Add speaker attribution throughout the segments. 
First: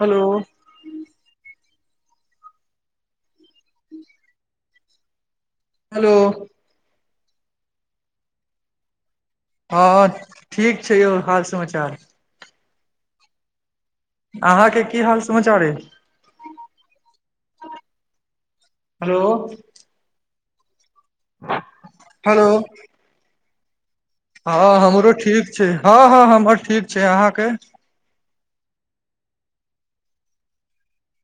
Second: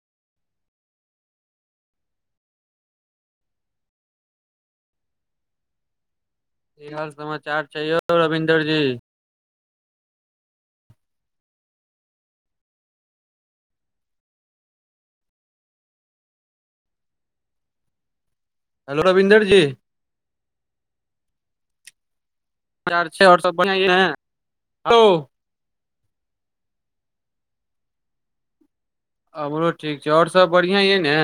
Speaker 1: hello hello
Speaker 2: की हाल समाचार छै यौ रविन्द्र जी
Speaker 1: हँ हँ ठीक छै यौ हाल समाचार अहाँके की हाल समाचार ए
Speaker 2: हेलो रविन्द्र जी
Speaker 1: हलो
Speaker 2: की हाल छै आओर सब बढ़िया ने
Speaker 1: हँ हमरो ठीक छै हँ हँ हमर ठीक छै अहाँकेँ
Speaker 2: हमरो ठीक छै आओर सब बढ़िया यई ने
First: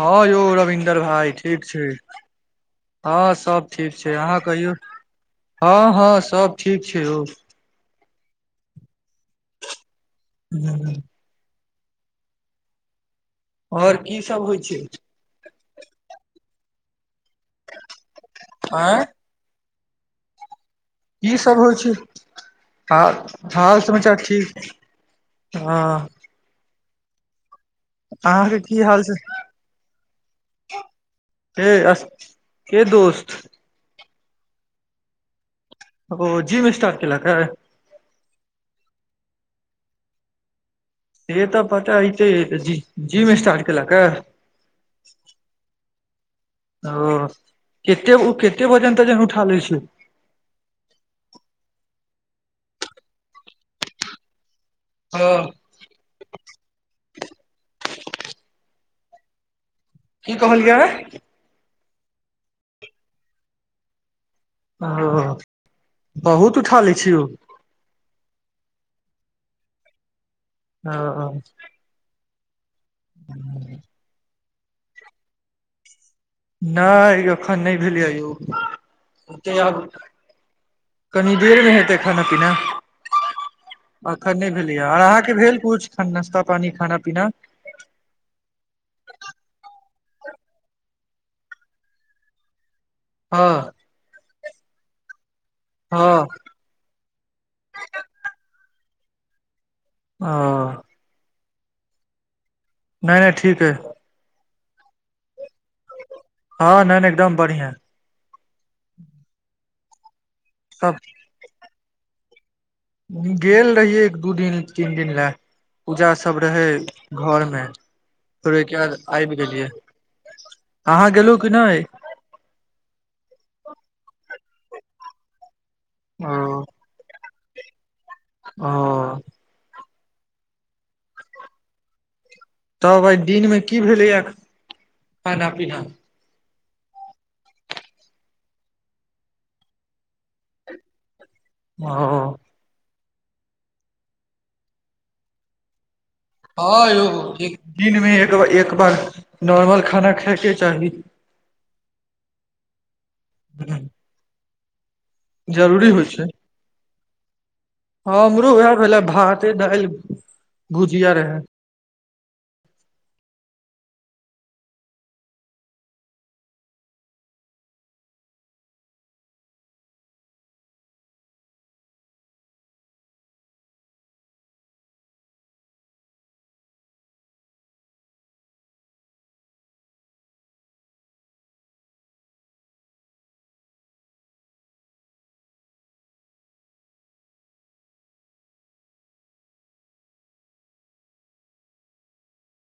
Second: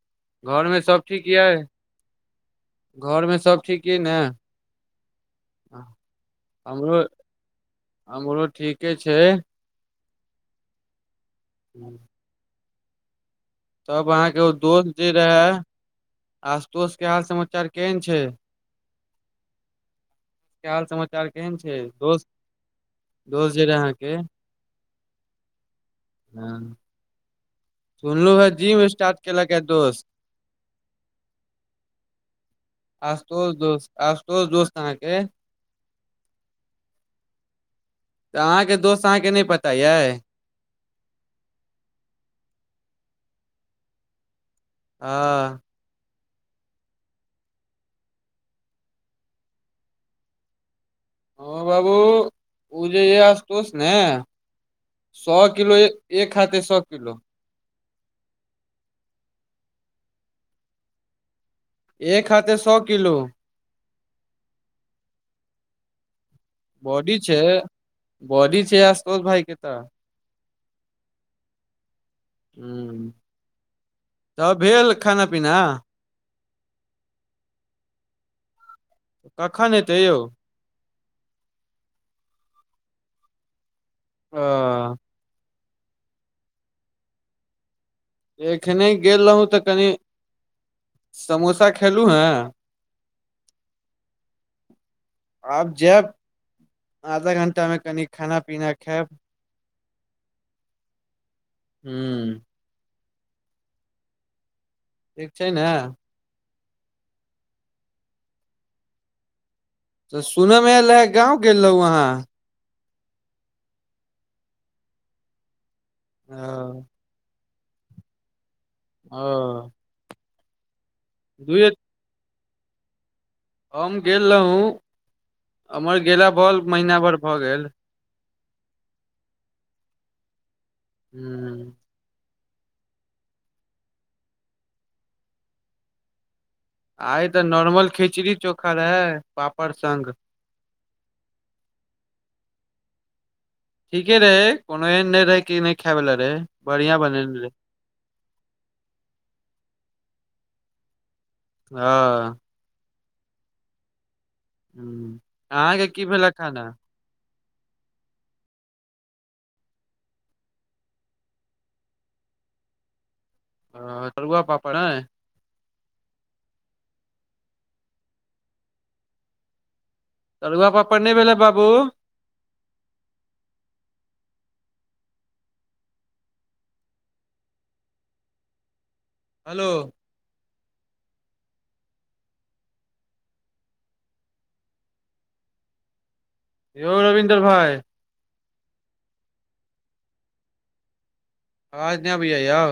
Speaker 1: हँ यौ
Speaker 2: घरमे
Speaker 1: रविन्द्र
Speaker 2: सब
Speaker 1: भाई
Speaker 2: ये
Speaker 1: ठीक छै हँ
Speaker 2: घरमे
Speaker 1: सब ठीक
Speaker 2: ये
Speaker 1: छै
Speaker 2: ने
Speaker 1: अहाँ कहियौ हँ हँ सब ठीक
Speaker 2: हमरो
Speaker 1: छै यौ
Speaker 2: हमरो ठीके छै
Speaker 1: [inaudible]
Speaker 2: [inaudible]
Speaker 1: और
Speaker 2: तब
Speaker 1: की
Speaker 2: अहाँकेँ
Speaker 1: सब
Speaker 2: ओ
Speaker 1: होइ छै
Speaker 2: दोस्त जे रहै आसतोष केँ हाल समाचार केहेन छै
Speaker 1: आँय
Speaker 2: की हाल सम
Speaker 1: की सब होइ छै हा
Speaker 2: दोस्त
Speaker 1: -
Speaker 2: जे रहे
Speaker 1: हाल
Speaker 2: अहाँके
Speaker 1: समाचार ठीक हँ
Speaker 2: हुँ सुनलअ हे
Speaker 1: अहाँके की
Speaker 2: जिम
Speaker 1: हाल छै
Speaker 2: स्टार्ट केलक यऽ दोस्त
Speaker 1: केँ अस केँ दोस्त
Speaker 2: आस्तोस दोस्त अहाँकेँ
Speaker 1: ओ जीम स्टाट कलक हे
Speaker 2: तऽ अहाँके दोस्त अहाँकेँ नय पता अइ
Speaker 1: से तऽ पता हते अइ जि - जिम स्टार्ट केलक ए
Speaker 2: हँ
Speaker 1: ओ कते उ कते वजन तजन उठा लै छै
Speaker 2: हँ बाबू उ जे यऽ आसतौस ने
Speaker 1: ह
Speaker 2: सौ किलो एक हाथे सौ किलो
Speaker 1: की कहलियै
Speaker 2: एक हाथे सौ किलो
Speaker 1: ओ बहुत उठा लै छी
Speaker 2: बॉडी
Speaker 1: ओ
Speaker 2: छै बॉडी छै आसतोस भाई केँ तऽ
Speaker 1: अ ओ
Speaker 2: हुँ तब भेल खाना पीना
Speaker 1: नाय यौ अखन नय भेलैय यौ हेतै
Speaker 2: कखन
Speaker 1: आब
Speaker 2: एतै यौ
Speaker 1: कनी देर मे हेते खाना पीना
Speaker 2: अ,
Speaker 1: अखन नय भेलै य अहाँकेँ भेल कछु नास्ता पानी खाना पीना
Speaker 2: एखने गेल रहू तऽ कनि समोसा खेलहुँ हे
Speaker 1: हँ
Speaker 2: आब जैब
Speaker 1: हँ
Speaker 2: आधा घण्टा मे कनि खाना पीना खैब
Speaker 1: ओ
Speaker 2: हुँ
Speaker 1: नय नय ठीक एय
Speaker 2: ठीक छै ने
Speaker 1: हँ नय - नय एकदम बढ़िया
Speaker 2: तऽ सुनयमे आयले
Speaker 1: सब
Speaker 2: गाँंव गेल रहुँ अहाँ
Speaker 1: गेल रहियै एक दू दिन तीन दिन लऽ पूजा सभ रहै
Speaker 2: ओ
Speaker 1: घर मे फेर ओहिके बाद आबि गेलियै
Speaker 2: ओ
Speaker 1: अहाँ गेलहु कि
Speaker 2: दूए
Speaker 1: नय
Speaker 2: हम गेल रहौ हमर गेला
Speaker 1: ओ
Speaker 2: बर महीना भर भऽ गेल
Speaker 1: ओ
Speaker 2: हुँ
Speaker 1: तब आइ दिनमे की भेलैए खाना पीना
Speaker 2: आइ तऽ नॉर्मल खिचड़ी चोखा रहे पापड़ संग
Speaker 1: ओ
Speaker 2: ठीके रहे कोनो एहन नय रहै कि नय खाय वला रहै
Speaker 1: हँ यौ एक दिन मे एक बार नॉर्मल खाना खायके चाही
Speaker 2: हँ
Speaker 1: हुँ
Speaker 2: हुँ अहाँके की
Speaker 1: होइ छै
Speaker 2: भेलै खाना
Speaker 1: हँ हमरो उएह भेलै भाते दालि भुजिया रहै
Speaker 2: तरुआ पापड़ नय तरुआ पापड़ नय भेलै बाबू हेलो यौ रवीन्द्र भाई आबाज नय अबैये यौ